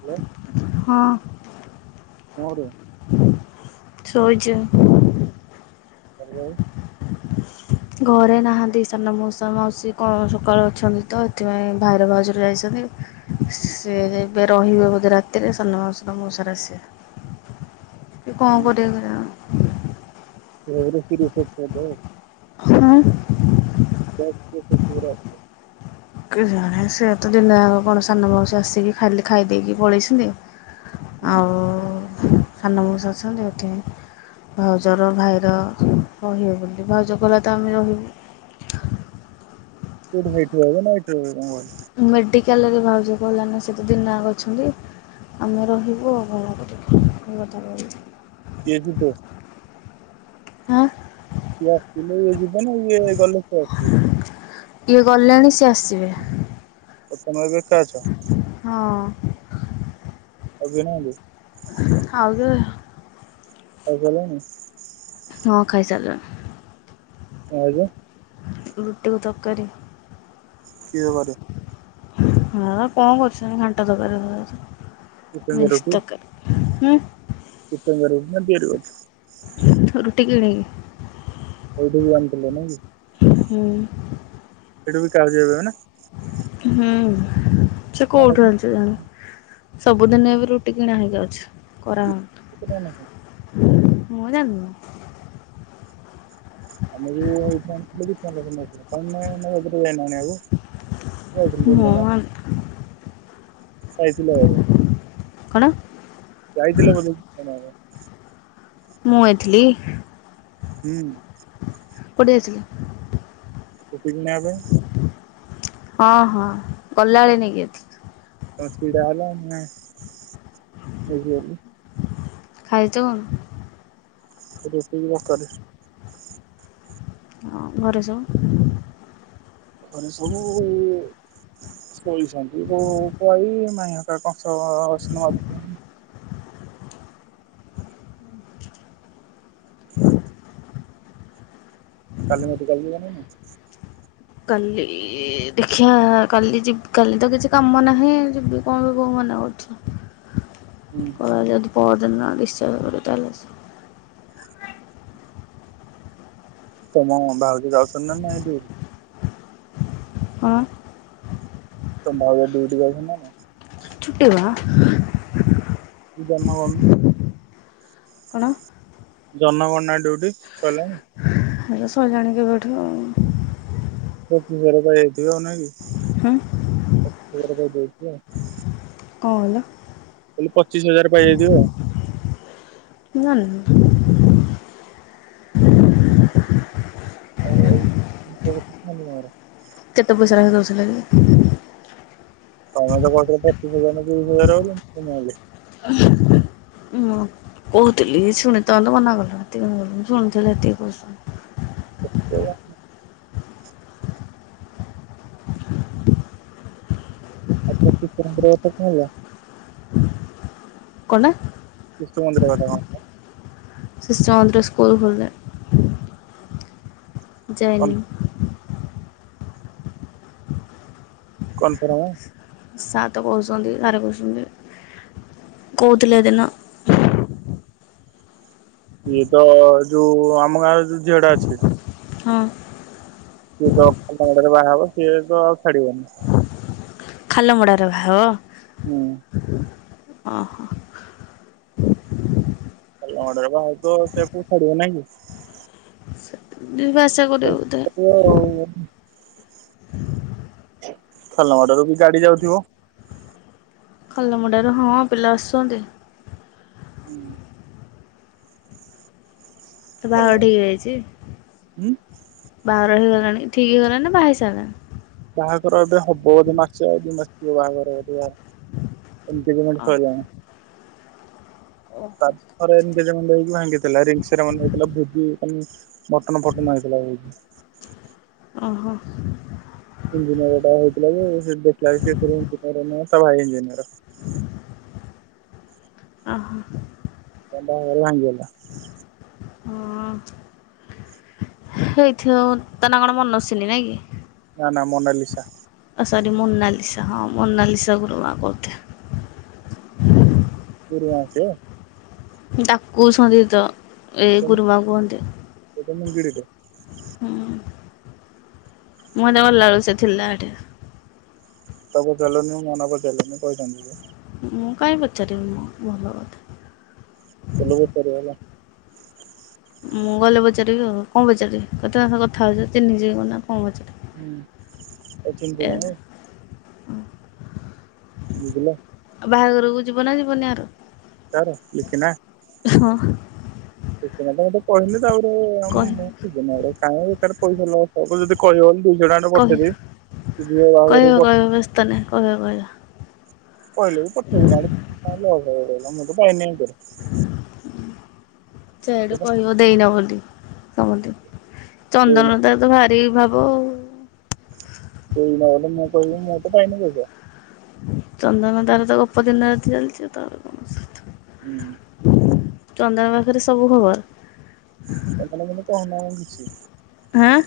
Hello. ହଁ। ହଁରେ। ଶୋଇଚି। ହାଲୋ। ଘରେ ନାହାନ୍ତି ସାନ ମଉସା ମାଉସୀ କଣ ସକାଳୁ ଅଛନ୍ତି ତ ହେଥିପାଇଁ ଭାଇର ଭାଉଜର ଯାଇଛନ୍ତି। ସିଏ ଏବେ ରହିବେ ବୋଧେ ରାତିରେ ସାନ ମାଉସି ର ମଉସାର ଆସିବେ। [inaudible] ଏ କଣ କରିବ କେଯାଣୀ। [unintelligible] ହଁ। [unintelligible] କେଜାଣେ ସେ ତ ଦିନେ କଣ ସାନ ମାଉସୀ ଆସିକି ଖାଲି ଖାଇ ଦେଇକି ପଳେଇଛନ୍ତି। ଆଉ ସାନ ମଉସା ଅଛନ୍ତି ହେଠି। ଭାଉଜର ଭାଇର ରହିବେ ବୋଲି ଭାଉଜ କଲା ତ ଆମେ ରହିବୁ। ହେଇଠୁ ରହିବେନା ଏଠି ରହିବେ କଣ କହିକେ? [unintelligible] ମେଡ଼ିକାଲରେ ଭାଉଜ ଗଲାଣି ନା ସେତ ଦିନ ଜାକ ଅଛନ୍ତି। ଆମେ ରହିବୁ ଆଉ [unintelligible] ଇଏ ଜିବେ? ହାଁ ସିଏ ଆସିଲେ ଇଏ ଯିବେ ନା ଇଏ ଗଲେ ସିଏ ଆସିବେ। ଇଏ ଗଲେଣି ସିଏ ଆସିବେ। ଓ ତୁମେ ଏବେ ଏକା ଅଛ? ହଁ। ଆଉ କିଏ ନାହାନ୍ତି? ଖାଉଜ ଖାଇ ସାରିଲେଣି? ହଁ ଖାଇ ସାରିଲଣି। ଆଜ୍ଞା ରୁଟି ଆଉ ତରକାରୀ। କି‌ ତକାରି? ହଁ କଣ କରୁଛନ୍ତି ଘାଣ୍ଟ ତରକାରୀ ଫକାରି ଚିକେନ ମିସ୍ ତକାରୀ। ହୁଁ କିତନିଆ ରୁହନ୍ତି ନା କିଏ ରୁହନ୍ତି? ରୁଟି କିଣି କି। ଏଇଠୁ ବି ଆଣିଥିଲ ନାଇଁ କି? ହୁଁ ଏଠୁ ବି କାର୍ଯ୍ୟ ହୁଏନା? ହୁଁ ସେ କେତେ କୋଉଠୁ ଆଣିଛି ଜାଣି ସବୁଦିନ ଏବେ ରୁଟି କିଣା ହେଇକି ଆଉଛି କରା ଟଙ୍କା ଲେଖା ହଉନି। ମୁଁ ଜାଣିନି। [unintelligible] ମୁଁ [unintelligible] ପାଇଥିଲ ବୋଧେ? କଣ? ଯାାଇଥିଲ ବୋଧେ [unintelligible] ମୁଁ ଆଇଥିଲି? ହୁଁ କୋଉଠି ଯାଇଥିଲି? ଦିନା ପାଇଁ। ହଁ ହଁ ଗଲାଏଳେ ନେଇକି ଯାଇଥିଲ ଅସୁବିଧା ହେଲା ମାନେ ଏଇଠି ରହିଲି। ଖାଇଚ କଣ? [unintelligible] ହଁ ଘରେ ସବୁ ଘରେ ସବୁ ଶୋଇଛନ୍ତି ମୁଁ କହି ମାଇଁୟ। କଂସଭ ସ୍ନୁ ମଇ ହୁଁ କାଲି ମେଡିକାଲ୍ ଜୀବନୀ କି? କାଲି ଦେଖିବା କାଲି ଯିବ କାଲି ତ କିଛି କାମ ନାହିଁ ଯିବି କଣ ବୋଉ ମନା ହୁଁ କରୁ ପରା ଯଦି ପହର ଦିନ ରିସାବ କରିବ ତାହଲେ ଆସି ତମ ଭାଉଜ ଯାଉଛନ୍ତି ନା ନାଇଁ ହେଠିକି? ହଁ। ତମ ଭାଉଜ ଡିଉଟି ଯାଉଛନ୍ତି ନା ନାହିଁ? ଛୁଟି ବା। ତୁ ଜନ ଗଣୁନୁ। କଣ ଜନଗଣନା ଡ୍ୟୁଟି ସରିଲାନି? ହେରା ସାରିଲାଣି କେବେଠୁ ଆଉ ପଚିଶ୍ ହଜାର୍ ପାଇଁ ହେଇଥିବ ନାଇ କି, କଣ ପଚିଶ ହଜାର ଦେଇଥିବ ଆଉ କଣ କହିଲ? ମୁଁ କହିଲି ପଚିଶି ହଜାର୍ ପାଇଯାଇଥିବ। ମୁଁ ଜାଣିନି। [unintelligible] କେତେ ପଇସା ଲେଖା ଦୋଉଥିଲେ କି? ତମେ ତ କହୁଥିଲ ପଚିଶି ହଜାର୍ ନା ତିରିଶି ହଜାର୍ ବୋଲି ନହେଲେ [unintelligible] ମୁଁ କହୁଥିଲି ଶୁଣିଥାନ୍ତ ମନା କଲ ଏତିଶୁଣିଥିଲ ଏତିକି ପଇସା। କେତେ ହେଲା? ଆଉ ତୋ କିତନ କରିବା କଥା କଣ ହେଲା? କଣଟା? ବିଷ୍ଠୁ ମନ୍ଦିର ଘଟଙ୍ଗା ଟା। ଶିଶୁ ମନ୍ଦିର ସ୍କୁଲ୍ ଖୋଲିଲେ, କନ୍ ଯାଇନି। କନ୍ଫର୍ମ? ସାତ୍ କସିଛନ୍ତି ବାର କସିଛନ୍ତି କହୁଥିଲଥିଲେ ହେ ଦିନ। ଇଏ ତ ଯୋଉ ଆମ ଗାଁ ଯୋଉ ଝିଅଟା ଅଛି। ହଁ। ସିଏତ ଖାଲମୋଡାରେ ବାହା ହେବ। ସିଏ ତ ଆଉ ଛାଡ଼ିବନି। ଖାଲମୋଡାରେ ବାହା ହେବ? ହୁଁ। ଓହୋ। ଖାଲମୋଡା ରେ ବାହା ହେଉଥିବ, ସିଏ ଫୁଣି ଛାଡିବ ନା କି? ଯିବା ଆସିବା କରିବ ବୋଧେ। ସିଏ ରହୁନେଇ ଖାଲାମୋଡାରେ ବି ଗାଡ଼ି ଯାଉଥିବ। ଖାଲାମୋଡା ରୁ ହଁ ପିଲା ଆସୁଛନ୍ତି। ହୁଁ ତ ଖାଲ ବାହାଘର ଠିକ୍ ହେଇଯାଇଛି। ଉଁ ବାହାଘର ହେଇଗଲାଣି ଠିକ୍ ହେଇଗଲାଣି ବାହା ହେଇ ସାରିଲାଣି? ବାହାଘର ଏବେ ହବ ମାସେ ଆଉ ଦି ମାସ ଥିବ ବାହାଘର କରିବା। ଏମିତିପେମେଣ୍ଟ୍ ଓ ସଇଲାଣି। ଓ। ତାପରେ ଏଗେଜେମେଣ୍ଟ୍ ହେଇକି ଭାଙ୍ଗିଥିଲା। ରିଂସେରୀମୋନୀ ହେଇଥିଲା ପୁବୁ ମଟନ୍ ଫଟନ୍ ହେଇଥିଲା ବହୁ ଓହୋ। ଇଞ୍ଜିନିଅର ଟା ହେଇଥିଲା ଯେ ଦେଖିଲା ଇଞ୍ଜିନିୟର ନୁହେଁ। ତା ଭାଇ ଇଞ୍ଜିନିଅର। ଓହୋ। ବାହାଘର ଭାଙ୍ଗିଗଲା। ହଁ। ହେଇଥିବଉ ତା ନା କଣ ମନସ୍ଵିନି ନାଇଁ କି? ନା ନା ମୋନାଲିସା। ଓ ସରି ମୋନାଲିସା ହଁ ମୋନାଲିସା ଗୁରୁ ମା ବୋଧେ। ଗୁରୁ ମା ସିଏ? ଡାକୁ ଶନ୍ତି ତ ଏ ଗୁରୁମା କୁହନ୍ତି। ଗିରିଟେ ହୁଁ ମୁଁ ତ ଗଲାବେଳୁ ସେ ଥିଲା ଏଇଠେ। ତମେ ଦେଲନି ମନ ବୁଝେଇଲାନି କହିଛନ୍ତି ଯେ ମୁଁ କାଇଁ ପଚାରିବି ମୁଁ ଭଲ କଥା। ବୁଲିକି ପରିଆଲା। ମୁଁ ଗଲେ ପଚାରିବି ଆଉ। କଣ ପଚାରିବି? କେତେ ଆମେ କଥା ହଉଚେ ଚିହ୍ନି ଯିବ କ ନା କଣ ପଚାରିବି? ହୁଁ ଅଛନ୍ତି ଏୟା ଜଣେ। ବୁଝିଲ? ବାହାଘରୁକୁ ଯିବ ନା ଯିବନି ଆରୁ ତାର ଲିଖି ନା ସଁ ତ ମତେ ଏମତିଆ କହିଲେ ତ ଆଉ ଗୋଟେ କହିବ ମୁଁ ହେଇଯିବ ନହେଡେ କାହିଁକ ଏଥାରେ ପଇସା ଲଗ୍ ଆକୁ ଯେଦି କହିବ ଦୁଇଶହ ଟଙ୍କା ଖଣ୍ଡେ କହିବ ପଠେଇଦେବିି ଯିବ ବାହାଘରୁକୁ ବ ତନେ କଣ କହିଲା? କହିଲେ ବି ପଠଉ ନାହାଡେ କମ୍ ଲସ୍ ହେଲାନି ମୁଁ ତ ପାଇନି [unintelligible] ସେଆଡୁ କହିବ ଦେଇନ ବୋଲି ସମନ୍ତି ଦେଇନ ଚନ୍ଦନର ତାର ତ ଭାରି ଭାବ ଆଉ ଦେଇକି ନ ଗଲେ ମୁଁ କହିଲି ମୁଁ ତ ପାଇନି [unintelligible] ଚନ୍ଦନ ତାର ତ ଗପ ଦିନରାତି ଚାଲଚି ତାର କଣ ଅଛି? ହୁଁ। ଚନ୍ଦନ ପାଖେରେ ସବୁ ଖବର। [unintelligible] କିଛି ହାଁ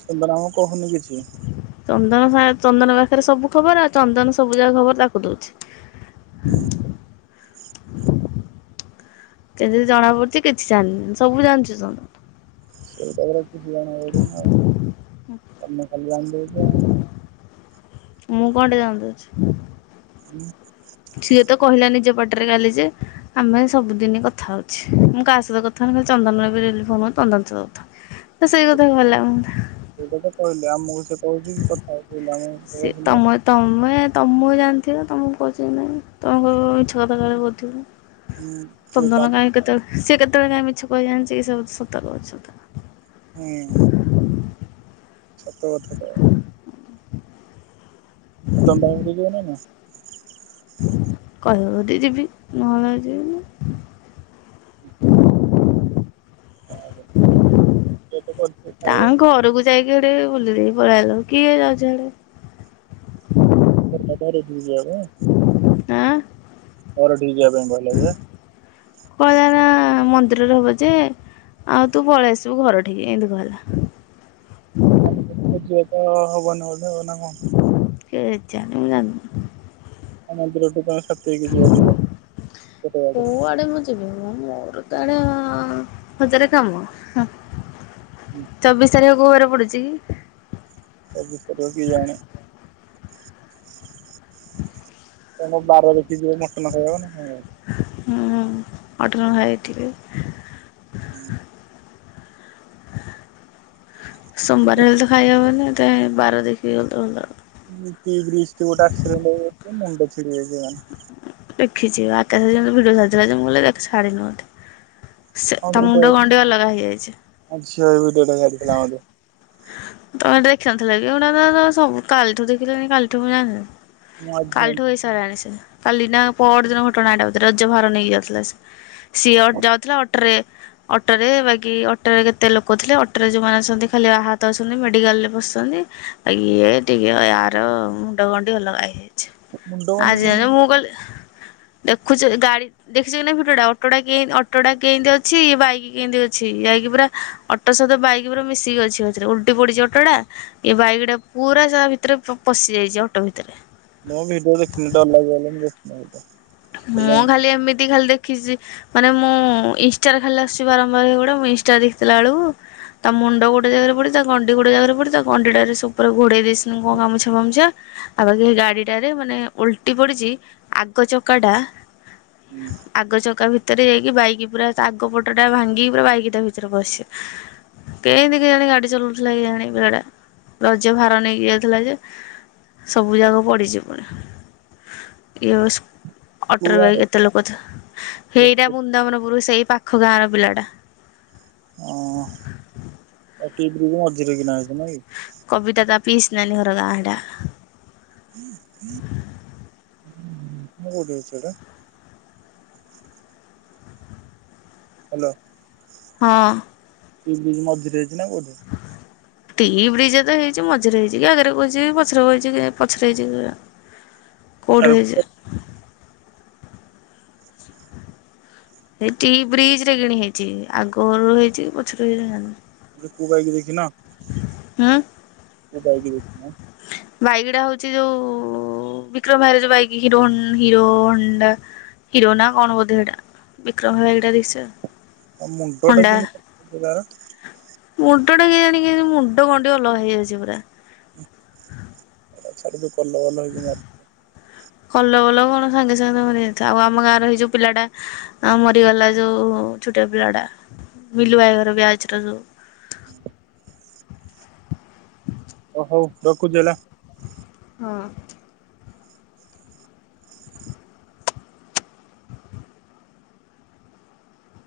ସେମତିଆଟା ଏକା କହୁନି କିଛି। ଚନ୍ଦନ ସାର଼୍ ଚନ୍ଦନ ପାଖେରେ ସବୁ ଖବର ଆଉ ଚନ୍ଦନ ସବୁ ଯାକ ଖବର ତାକୁ ଦଉଚି। ହୁଁ। କେ ଯିଏ ଜଣା ପଡ଼ୁଚି କିଛି ଜାଣିିନି ସବୁ ଜାଣିଚି ଶୁଣୁ ସେଇ ଟାଇମ୍ ରେ କିଛି [unintelligible] ତମେ ଖାଲି ଆଣିଦଉଚ। ମୁଁ କଣ ଟା ଜାଣି ଦଉଛି? ହୁଁ। ସିଏ ତ କହିଲାନି ଯେ ପାଟରେ ଚାଲିଚି। ଆମେ ସବୁଦିନି କଥା ହଉଛିଁ ମୁଁ କାହା ସହିତ କଥା ହଉନି ମୁଁ ଖାଲି ଚନ୍ଦନ ଏବେ ଡେଲି ଫୋନ ହଉଚି ଚନ୍ଦନ ସହ କଥା ହଉଚି। ତ ସେଇ କଥା ଭଲା ମତେ ସେଇଟା ତ କହିଲେ ଆମୁକୁ ସେ କହୁଛି କି କଥ୍ ସିଏ ତମଦ୍ ତମେ ତମକୁ ଜାଣିଥିଲ ତମକୁ କହୁଚି ନାଇଁ ତମ [unintelligible] ମିଛ କଥା କାଳେ କହୁଥିବ? ହୁଁ ସେ ତ ଚନ୍ଦନ କାଇଁ କେତବେଳେ ସିଏ କେତବେଳେ କାଇଁ ମିଛ କହି ଜାଣିଚି କି ସବୁ ସତ କହୁଚି ସତ। ହୁଁ। ସତ କଥା ତ। ଆଉ ତମେ ବାହାଘରୁକୁ ଯିବ ନା ନାଇଁ? କହିବ ଯଦି ଯିବି ନହଲ ନାଇଁ ଯିବି ନି। [unintelligible] ଗେଟ୍ ପଡ୍ ତାଙ୍କ ଘରକୁ ଯାଇକି, ହେଡେ ବୁଲ୍ ଦେଇକି ପଳେଇ ଆଇଲୁ। କିଏ ଯାଉଛି ହିଆଡେ? କରିକିଆ ଧରିକିରି ଯିଆ ପାଇଁ ହର ଠିକି ଯିଆ ପାଇଁ କହି ହୁଁ କହିଲା ନା, ମନ୍ଦିରରେ ହବ ଯେ, ଆଉ ତୁ ପଳେଇ ଆସିବୁ ଘର ଠିକି। ଇଁତି କହିଲା। ମାନେ ସେ ଖୁଯି ବେତ-ଅ ହବନି ବଧେ, ନା ଆଉ କଁ? କେଜାଣି ମୁଁ ଜାନ୍ ଆ ମନ୍ଦିର ଠୁ ତମେ ସାତି ହେଇକି ଯିବ, ଦି ଜଣ ଗୋଟେ ବାଟ୍ ରେ। [unintelligible] ମୋର ତ ଆଡେଁ ହଜାରେ କାମ! ହଁ, ହୁଁ ଚବିଶ ତାରିଖ କଉ ବାରେ ପଡୁଚିକି? ଚବିଶ ତାରିଖ କିଜାଣି? ତମ ବାର ଦେଖି ଯିବ, ମଟନ ଖାଇବ ନା କଣ? ହୁଁ, ଉଁ ଅଟନ ଖାଇଥିବି। ହୁଁ। ସୋମବାର ହେଲେ ତ ଖାଇ ହବନି? ହେତିପାଇଁ ବାର ଦେଖିକି ଗଲେ ତ ଭଲ। ତି ବ୍ରିଜ୍ ଥି ଗୋଟେ ଆକ୍ସିଡେଣ୍ଟ ହେଇଯାଇଛି। ମୁଣ୍ଡ ଛିଡି ଯାଇଛି ମାନେ ଦେଖିଛି ଆକାଶ ଯେମି ଭିଡିଓ ସାରଥିଲା ଯେ, ମୁଁ କହିଲି ଦେଖ୍ ଛାଡି ନି ବଧେ! ସେ ତା ମୁଣ୍ଡ ଗଣ୍ଡିଆ ଲଗା ହେଇଯାଇଛି। ଆ ଝିଅ ଏଇ ଭିଡ଼ିଓ ଟା ଛାଡିଥିଲା ମୋତେ। ତମେ ଦେଖିନଥିଲ କି ଏଗୁଡ଼ାକ? ତ ସବୁ କାଲିଠୁ ଦେଖିଲିଣି କାଲିଠୁ ମୁଁ ଜାଣଲି। ମୁଁ ଆଜି କାଲିଠୁ ଜାଣିଛି ଏଇ ସ ସାରାଣି ସେ, କାଲି ନା ପର ଦିନ ଘଟଣା ଏଇଟା ବଧେ! ରଜ ଭାର ନେଇକି ଯାଉଥିଲା ସେ। ସିଅଟ ଯାଉଥିଲା, ଅଟରେ ଅଟରେ ବାକି ଅଟରେ କେତେ ଲୋକ ଥିଲେ, ଅଟରେ ଯୋଉମାନେ ଅଛନ୍ତି, ଖାଲି ଆହତ ତ ଅଛନ୍ତି ମେଡିକାଲ୍ ରେ ବସଛନ୍ତି। ଇଏ ଟିକେ ୟାର ମୁଣ୍ଡ ଗଣ୍ଡି ଅଲଗା ହେଇଯାଇ ଛି ମୁଣ୍ଡ ବିନ୍ଧୁଛି ଆଜି କିନ୍ତୁ ଆଜି ମୁଁ କହିଲି, ଦେଖୁଛି ଗାଡି ଦେଖିଛ କି ନାଇଁ ଫଟଟା? ଅଟୋଟା କି ଅଟୋଟା କିଁତି ଅଛି, ବାଇକ୍ କିଁତି ଅଛି? ଯାଇକି ପୁରା ଅଟ୍ ଅଟ ସହିତ ବାଇକ୍ ପୁରା ମିଶିକି ଅଛି। ଅ ଛେରେ ଉଲଟି ପଡିଛି ଅଟୋଟା। ଏ ବାଇକ୍ ଟା ପୁରା ତା ଭିତରେ ପଶି ଯାଇଛି ଅଟୋ ଭିତରେ। ମୋ ଭିଡିଓ ଦେଖିନି। ଡରଲାଗିବ ବୋଲି ମୁଁ ଦେଖିନି [inaudible] ମୁଁ ଖାଲି ଏମିତି ଖାଲି ଦେଖ୍ ଖିଛି ମାନେ, ମୁଁ ଇନ୍ଷ୍ଟାରେ ଖାଲି ଆସୁଛି, ବାରମ୍ବାର ହେଇଗୁଡା। ମୁଁ ଇନ୍ଷ୍ଟା ଦେଖିଦେଲା ଅଳକୁ ତା' ମୁଣ୍ଡ ଗୋଟେ ଜାଗାରେ ପଡି, ତା ଗଣ୍ଡି ଗୋଟେ ଜାଗାରେ ପଡି, ତା ଗଣ୍ଡିଟାରେ ସେ, ଉପରେ ଘୋଡେଇ ଦେଇଛନ୍ତି କଣ ଗାମୁଛା ଫାମୁଛା? ଆଉ ବାକି ହେଇ ଗାଡିଟାରେ ମାନେ ଓଲଟି ପଡିଚି, ଆଗ ଚକାଟା। ହୁଁ। ଆଗ ଚକା ଭିତରେ ଯାଇକି, ବାଇକ୍ ପୁରା ତା ଆଗ ପଟଟା ଭାଙ୍ଗିକି, ପୁରା ବାଇକ୍ ତା ଭିତରେ ପସିଛି। କେଁତି କି ଆଣି ଗାଡି ଚଲଉଥିଲା କି ଆଣି ପିଲଟା! ରଜ ଭାର ନେଇକି ଯାଇଥିଲା ଯେ ସବୁ ଯାକ ପଡିିଛି ପୁରା। ଇଏ ସ କୋଉ ଅଟର ଭାଇ ଗାଁରେ କେତେ ଲୋକଥି? ହେଇଟା ବୃନ୍ଦାବନପୁର ସେଇ ପାଖ ଗାଁ ର ପିଲାଟା ହଁ, [unintelligible] ମଝିରେ କିନା ହେଇଛି ନାଇଁ କି? କବିତା ତା' ପିଇସ୍ ନାନୀ ହର ଗାଁ ହେଟା। [inaudible] ଏଟା। ହ୍ୟାଲୋ। ହଁ। [unintelligible] ମଝିରେ ହେଇଛି ନା କୋଉଠେ? ଟି ବ୍ରିଜ ତ ହେଇଛି ମଝିରେ ହେଇଛି କି ଆଗରେ ବଇଛି କି ପଛରେ ବଇଛି ପଛରେ ହେଇଛି ଆରେ କୋଉଠି ହେଇଛି? ସେଇଠି ବ୍ରିଜ ରେ କିଣି ହେଇଛି ଆଗ ରୁ ହେଇଚି କି ପଛରୁ ହେଇଚି ଟୁକୁ ଭାଇ କୁ ଦେଖିନ? ହୁଁ। ମୁଁ କହିଥିଲି ଆ ବାଇଗିଡା ହଉଛି ଯୋଉ ଉଁ ବିକ୍ରମ ଭାଇର ବାଇକି ହିରୋ ହିରୋଅଣ୍ଡା। ହିରୋହଣ୍ଡା କଣ କୋଧେ ହେଟା ବିକ୍ରମ ଭାଇ ଏଟା ଦେଇ ଆଉ ମୁଣ୍ଡ ଟା କେମିତି ତାର ମୁଣ୍ଡ ଟା କେୟାଣୀ ଜାଣିକି ମୁଣ୍ଡ ଗଣ୍ଡି ଅଲଗା ହେଇଯାଇଛି ପୁରା। ଛାଡ ଯୋଉ କଲ ଭଲ ହେଇକି ମର କଲ ଭଲ କଣ ସାଙ୍ଗେ ସାଙ୍ଗେ ମରିଯାଇଥା ଆଉ ଆମ ଗାଁରେ ହେଇ ଯୋଉ ପିଲାଟା। ଆ ମରିଗଲା ଯୋଉ ଛୋଟିଆ ପିଲା ଟା ବିଲୁ ଭାଇର ବ୍ୟାଚ ରୁ ଯୋଉ। ହୁଁ ଓ ହଉ ରଖୁଛି ହେଲା। ହଁ।